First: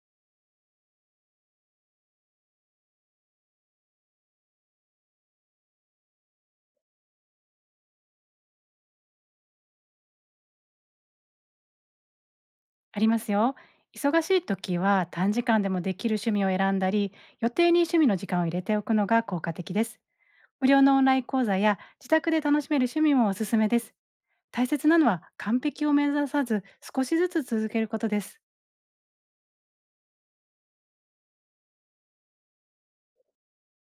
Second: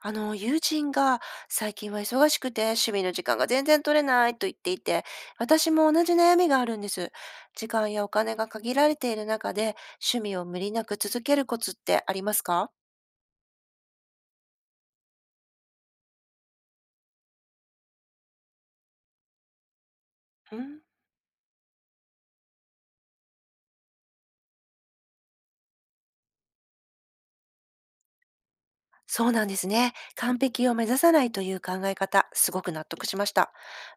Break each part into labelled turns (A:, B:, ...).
A: 友人が最近は忙しくて趣味の時間が全然取れないと言っていて、私も同じ悩みがあるんです。時間やお金が限られている中で趣味を無理なく続けるコツってありますか？
B: ありますよ。忙しい時は短時間でもできる趣味を選んだり、予定に趣味の時間を入れておくのが効果的です。
A: う
B: 無
A: ん。
B: 料のオンライン講座や自宅で楽しめる趣味もおすすめです。大切なのは完璧を目指さず、少しずつ続けることです。
A: そうなんですね。完璧を目指さないという考え方、すごく納得しました。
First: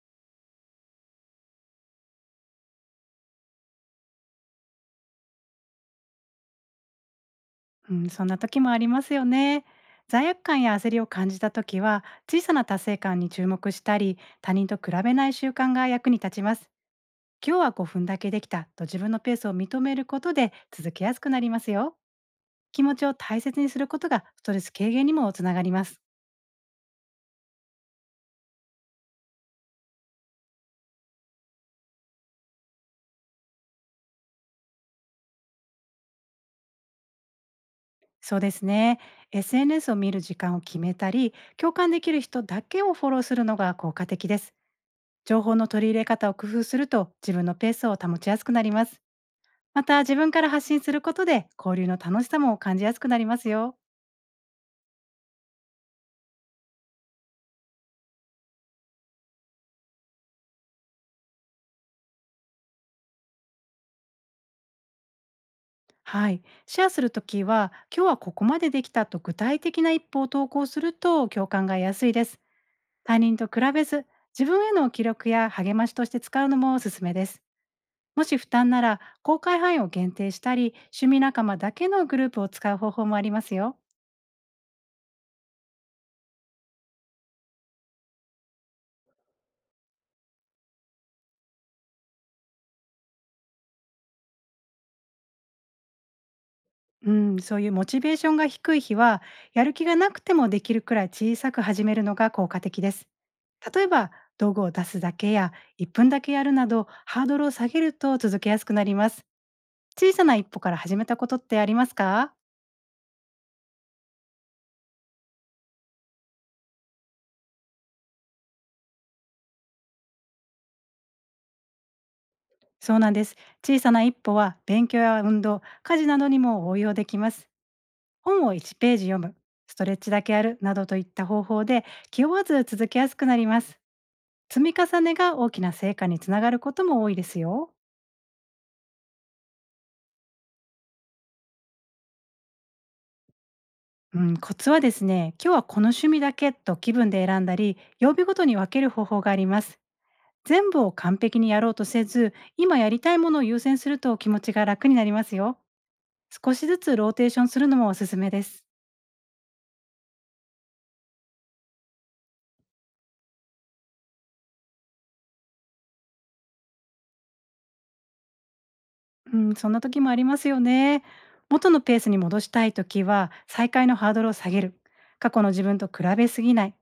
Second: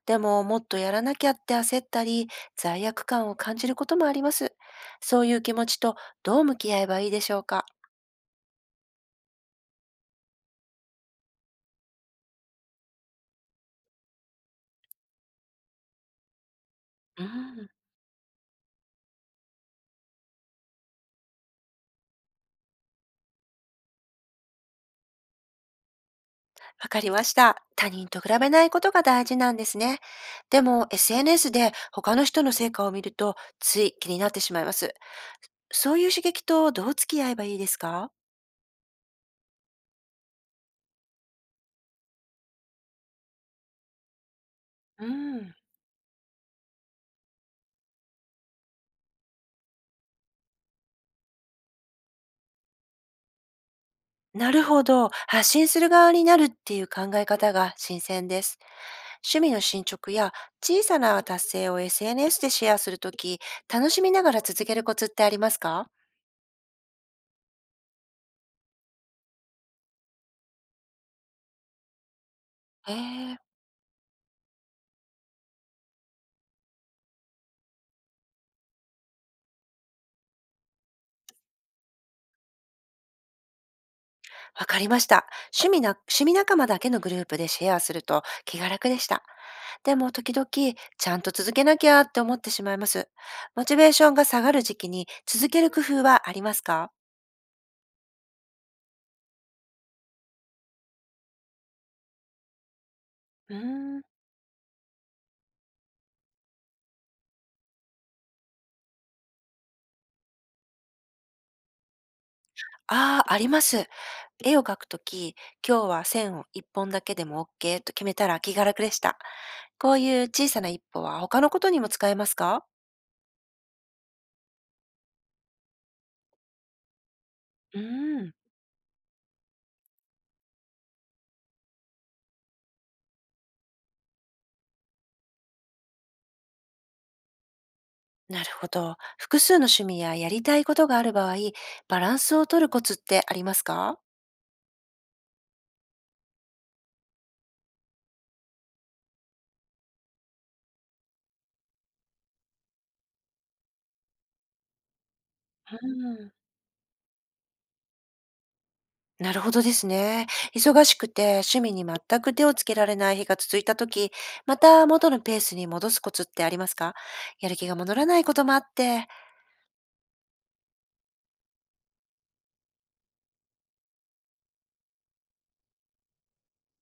A: でも、もっとやらなきゃって焦ったり、罪悪感を感じることもあります。そういう気持ちとどう向き合えばいいでしょうか？
B: うん、そんな時もありますよね。罪悪感や焦りを感じた時は、小さな達成感に注目したり他人と比べない習慣が役に立ちます。
A: う
B: 今日
A: ん。
B: は5分だけできたと、自分のペースを認めることで続けやすくなりますよ。気持ちを大切にすることがストレス軽減にもつながります。
A: わかりました。他人と比べないことが大事なんですね。でも SNS で他の人の成果を見るとつい気になってしまいます。そういう刺激とどう付き合えばいいですか？
B: そうですね。SNS を見る時間を決めたり、共感できる人だけをフォローするのが効果的です。
A: う
B: 情
A: ん。
B: 報の取り入れ方を工夫すると、自分のペースを保ちやすくなります。また、自分から発信することで交流の楽しさも感じやすくなりますよ。
A: なるほど。発信する側になるっていう考え方が新鮮です。趣味の進捗や小さな達成を SNS でシェアするとき、楽しみながら続けるコツってありますか？
B: はい。シェアするときは、今日はここまでできたと具体的な一歩を投稿すると共感が安いです。
A: え
B: 他
A: え。
B: 人と比べず、自分への記録や励ましとして使うのもおすすめです。もし負担なら、公開範囲を限定したり、趣味仲間だけのグループを使う方法もありますよ。
A: わかりました。趣味仲間だけのグループでシェアすると気が楽でした。でも時々、ちゃんと続けなきゃって思ってしまいます。モチベーションが下がる時期に続ける工夫はありますか？
B: うん、そういうモチベーションが低い日は、やる気がなくてもできるくらい小さく始めるのが効果的です。
A: う
B: 例え
A: ーん。
B: ば、道具を出すだけや1分だけやるなど、ハードルを下げると続けやすくなります。小さな一歩から始めたことってありますか？
A: ああ、あります。絵を描くとき、今日は線を一本だけでも OK と決めたら気が楽でした。こういう小さな一歩は他のことにも使えますか？
B: そうなんです。小さな一歩は勉強や運動、家事などにも応用できます。
A: うーん。
B: 本を1ページ読む、ストレッチだけやるなどといった方法で、気負わず続けやすくなります。積み重ねが大きな成果につながることも多いですよ。
A: なるほど。複数の趣味ややりたいことがある場合、バランスを取るコツってありますか？
B: うん、コツはですね、今日はこの趣味だけと気分で選んだり、曜日ごとに分ける方法があります。全部を完璧にやろうとせず、今やりたいものを優先すると気持ちが楽になりますよ。
A: うん。
B: 少しずつローテーションするのもおすすめです。
A: なるほどですね。忙しくて趣味に全く手をつけられない日が続いたとき、また元のペースに戻すコツってありますか？やる気が戻らないこともあって。
B: うん、そんな時もありますよね。元のペースに戻したい時は、再開のハードルを下げる。過去の自分と比べすぎない。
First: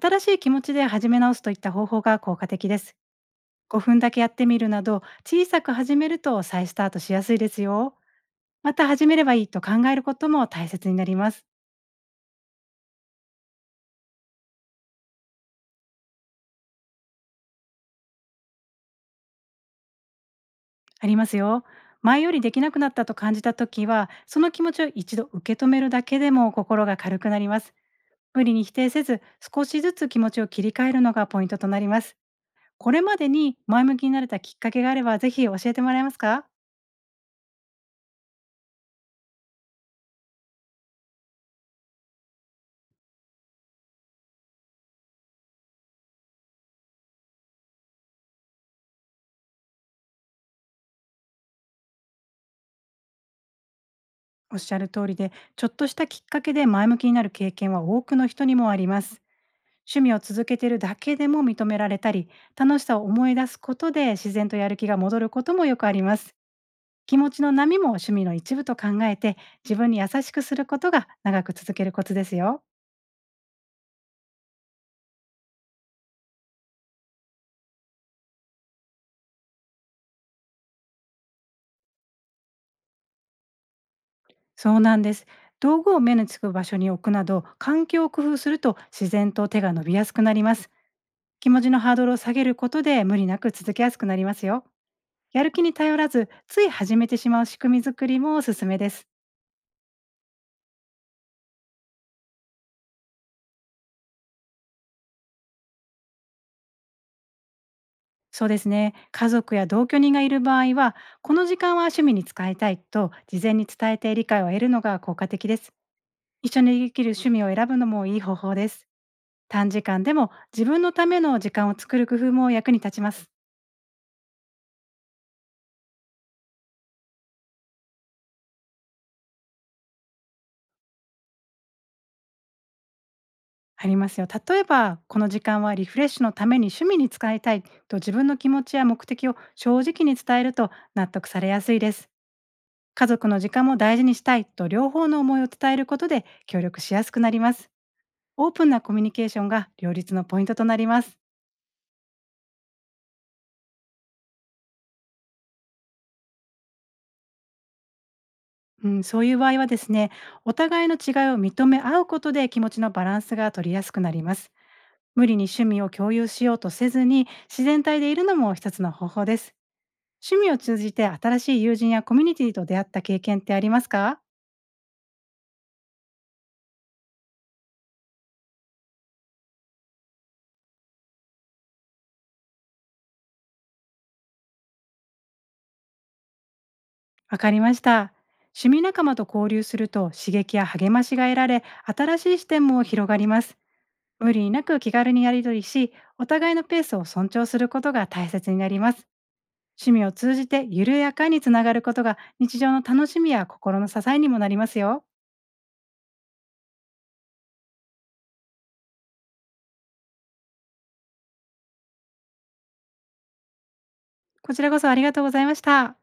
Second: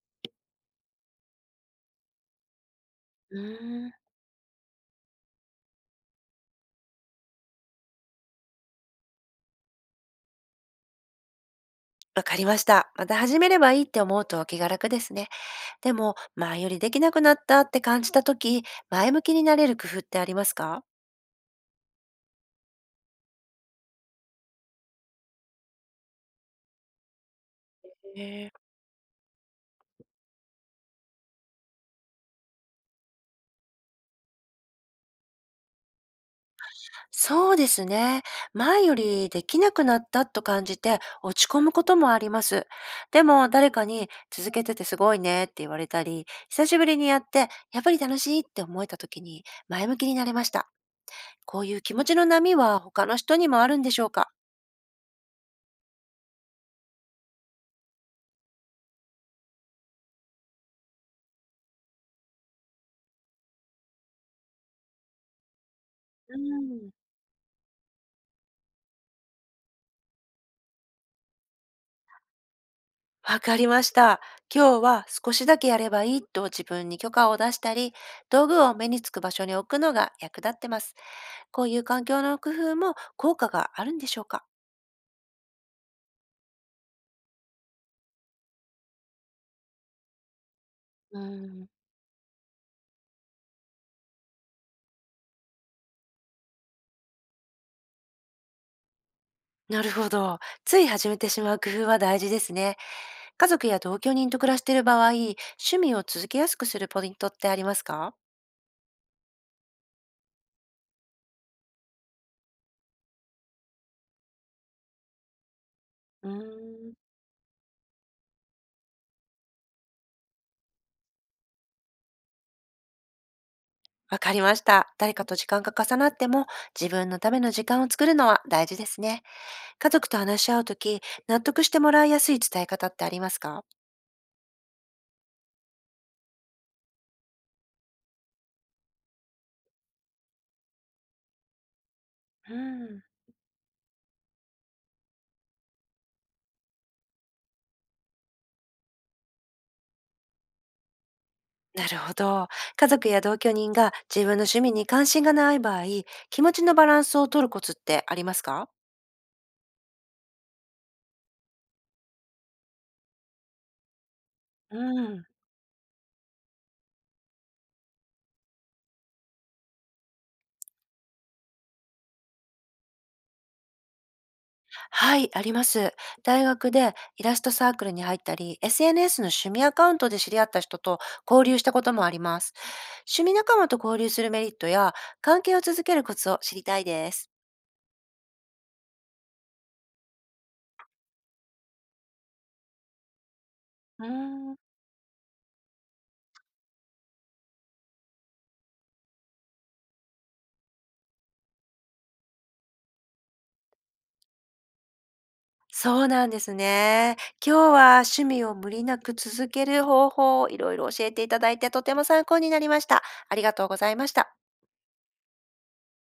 B: 新しい気持ちで始め直すといった方法が効果的です。
A: うーん。
B: 5分だけやってみるなど、小さく始めると再スタートしやすいですよ。また始めればいいと考えることも大切になります。
A: わかりました。また始めればいいって思うと気が楽ですね。でも、前よりできなくなったって感じたとき、前向きになれる工夫ってありますか？
B: ありますよ。前よりできなくなったと感じた時は、その気持ちを一度受け止めるだけでも心が軽くなります。
A: へ
B: 無
A: え。
B: 理に否定せず、少しずつ気持ちを切り替えるのがポイントとなります。これまでに前向きになれたきっかけがあれば、ぜひ教えてもらえますか？
A: そうですね。前よりできなくなったと感じて落ち込むこともあります。でも誰かに続けててすごいねって言われたり、久しぶりにやってやっぱり楽しいって思えた時に前向きになれました。こういう気持ちの波は他の人にもあるんでしょうか？
B: おっしゃる通りで、ちょっとしたきっかけで前向きになる経験は多くの人にもあります。趣味を続けているだけでも認められたり、楽しさを思い出すことで自然とやる気が戻ることもよくあります。
A: うん。
B: 気持ちの波も趣味の一部と考えて、自分に優しくすることが長く続けるコツですよ。
A: わかりました。今日は少しだけやればいいと自分に許可を出したり、道具を目につく場所に置くのが役立ってます。こういう環境の工夫も効果があるんでしょうか？
B: そうなんです。道具を目につく場所に置くなど、環境を工夫すると自然と手が伸びやすくなります。
A: う
B: 気持
A: ん。
B: ちのハードルを下げることで、無理なく続けやすくなりますよ。やる気に頼らず、つい始めてしまう仕組み作りもおすすめです。
A: なるほど。つい始めてしまう工夫は大事ですね。家族や同居人と暮らしている場合、趣味を続けやすくするポイントってありますか？
B: そうですね。家族や同居人がいる場合は、この時間は趣味に使いたいと事前に伝えて理解を得るのが効果的です。
A: うー
B: 一緒にで
A: ん。
B: きる趣味を選ぶのもいい方法です。短時間でも、自分のための時間を作る工夫も役に立ちます。
A: わかりました。誰かと時間が重なっても自分のための時間を作るのは大事ですね。家族と話し合うとき、納得してもらいやすい伝え方ってありますか？
B: ありますよ。例えば、この時間はリフレッシュのために趣味に使いたいと、自分の気持ちや目的を正直に伝えると納得されやすいです。
A: うん。
B: 家族の時間も大事にしたいと両方の思いを伝えることで協力しやすくなります。オープンなコミュニケーションが両立のポイントとなります。
A: なるほど。家族や同居人が自分の趣味に関心がない場合、気持ちのバランスを取るコツってありますか？
B: うん、そういう場合はですね、お互いの違いを認め合うことで気持ちのバランスが取りやすくなります。
A: うん。
B: 無理に趣味を共有しようとせずに自然体でいるのも一つの方法です。趣味を通じて新しい友人やコミュニティと出会った経験ってありますか？
A: はい、あります。大学でイラストサークルに入ったり、SNS の趣味アカウントで知り合った人と交流したこともあります。趣味仲間と交流するメリットや、関係を続けるコツを知りたいです。
B: わかりました。趣味仲間と交流すると刺激や励ましが得られ、新しい視点も広がります。
A: うー
B: 無理
A: ん。
B: なく気軽にやり取りし、お互いのペースを尊重することが大切になります。趣味を通じて緩やかにつながることが日常の楽しみや心の支えにもなりますよ。
A: そうなんですね。今日は趣味を無理なく続ける方法をいろいろ教えていただいてとても参考になりました。ありがとうございました。
B: こちらこそありがとうございました。